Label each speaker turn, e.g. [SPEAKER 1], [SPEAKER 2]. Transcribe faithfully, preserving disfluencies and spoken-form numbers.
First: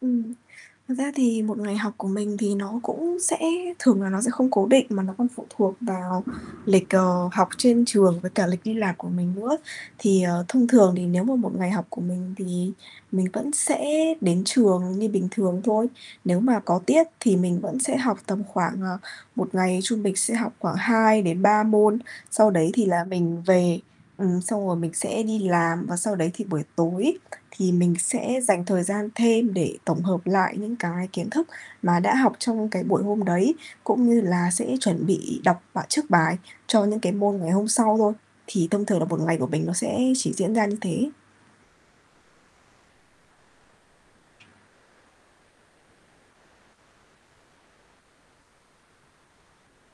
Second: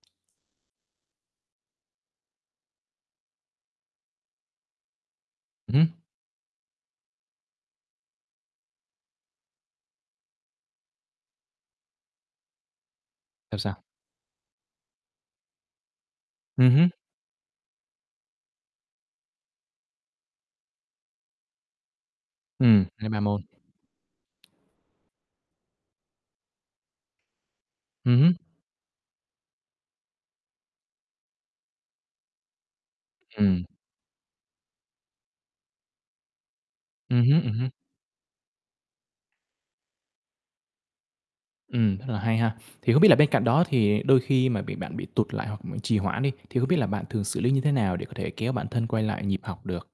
[SPEAKER 1] Ừm, thật ra thì một ngày học của mình thì nó cũng sẽ thường là nó sẽ không cố định, mà nó còn phụ thuộc
[SPEAKER 2] Ừm hứm.
[SPEAKER 1] vào lịch, ờ, học trên trường với cả lịch đi làm của mình nữa. Thì, ờ, thông thường thì nếu mà một ngày học của mình thì mình vẫn
[SPEAKER 2] Sao, sao?
[SPEAKER 1] sẽ đến trường như bình thường thôi. Nếu mà
[SPEAKER 2] Ừm
[SPEAKER 1] có
[SPEAKER 2] hứm.
[SPEAKER 1] tiết thì mình vẫn sẽ học tầm khoảng, ờ, một ngày trung bình sẽ học khoảng hai đến ba môn, sau đấy
[SPEAKER 2] Ừm,
[SPEAKER 1] thì là
[SPEAKER 2] hai ba môn.
[SPEAKER 1] mình về. Ừm, xong rồi mình sẽ đi làm và sau đấy thì buổi tối thì mình
[SPEAKER 2] Ừm hứm.
[SPEAKER 1] sẽ dành thời gian thêm để tổng hợp lại những cái kiến thức mà đã học trong cái buổi hôm đấy,
[SPEAKER 2] Ừm.
[SPEAKER 1] cũng như là sẽ chuẩn bị đọc bà trước bài cho những cái
[SPEAKER 2] Ừm
[SPEAKER 1] môn
[SPEAKER 2] hứm,
[SPEAKER 1] ngày
[SPEAKER 2] ừm
[SPEAKER 1] hôm
[SPEAKER 2] hứm.
[SPEAKER 1] sau thôi, thì thông thường là một ngày của mình nó sẽ chỉ diễn ra như thế.
[SPEAKER 2] Ừm, rất là hay ha. Thì không biết là bên cạnh đó thì đôi khi mà bị bạn bị tụt lại hoặc trì hoãn đi, thì không biết là bạn thường xử lý như thế nào để có thể kéo bản thân quay lại nhịp học được?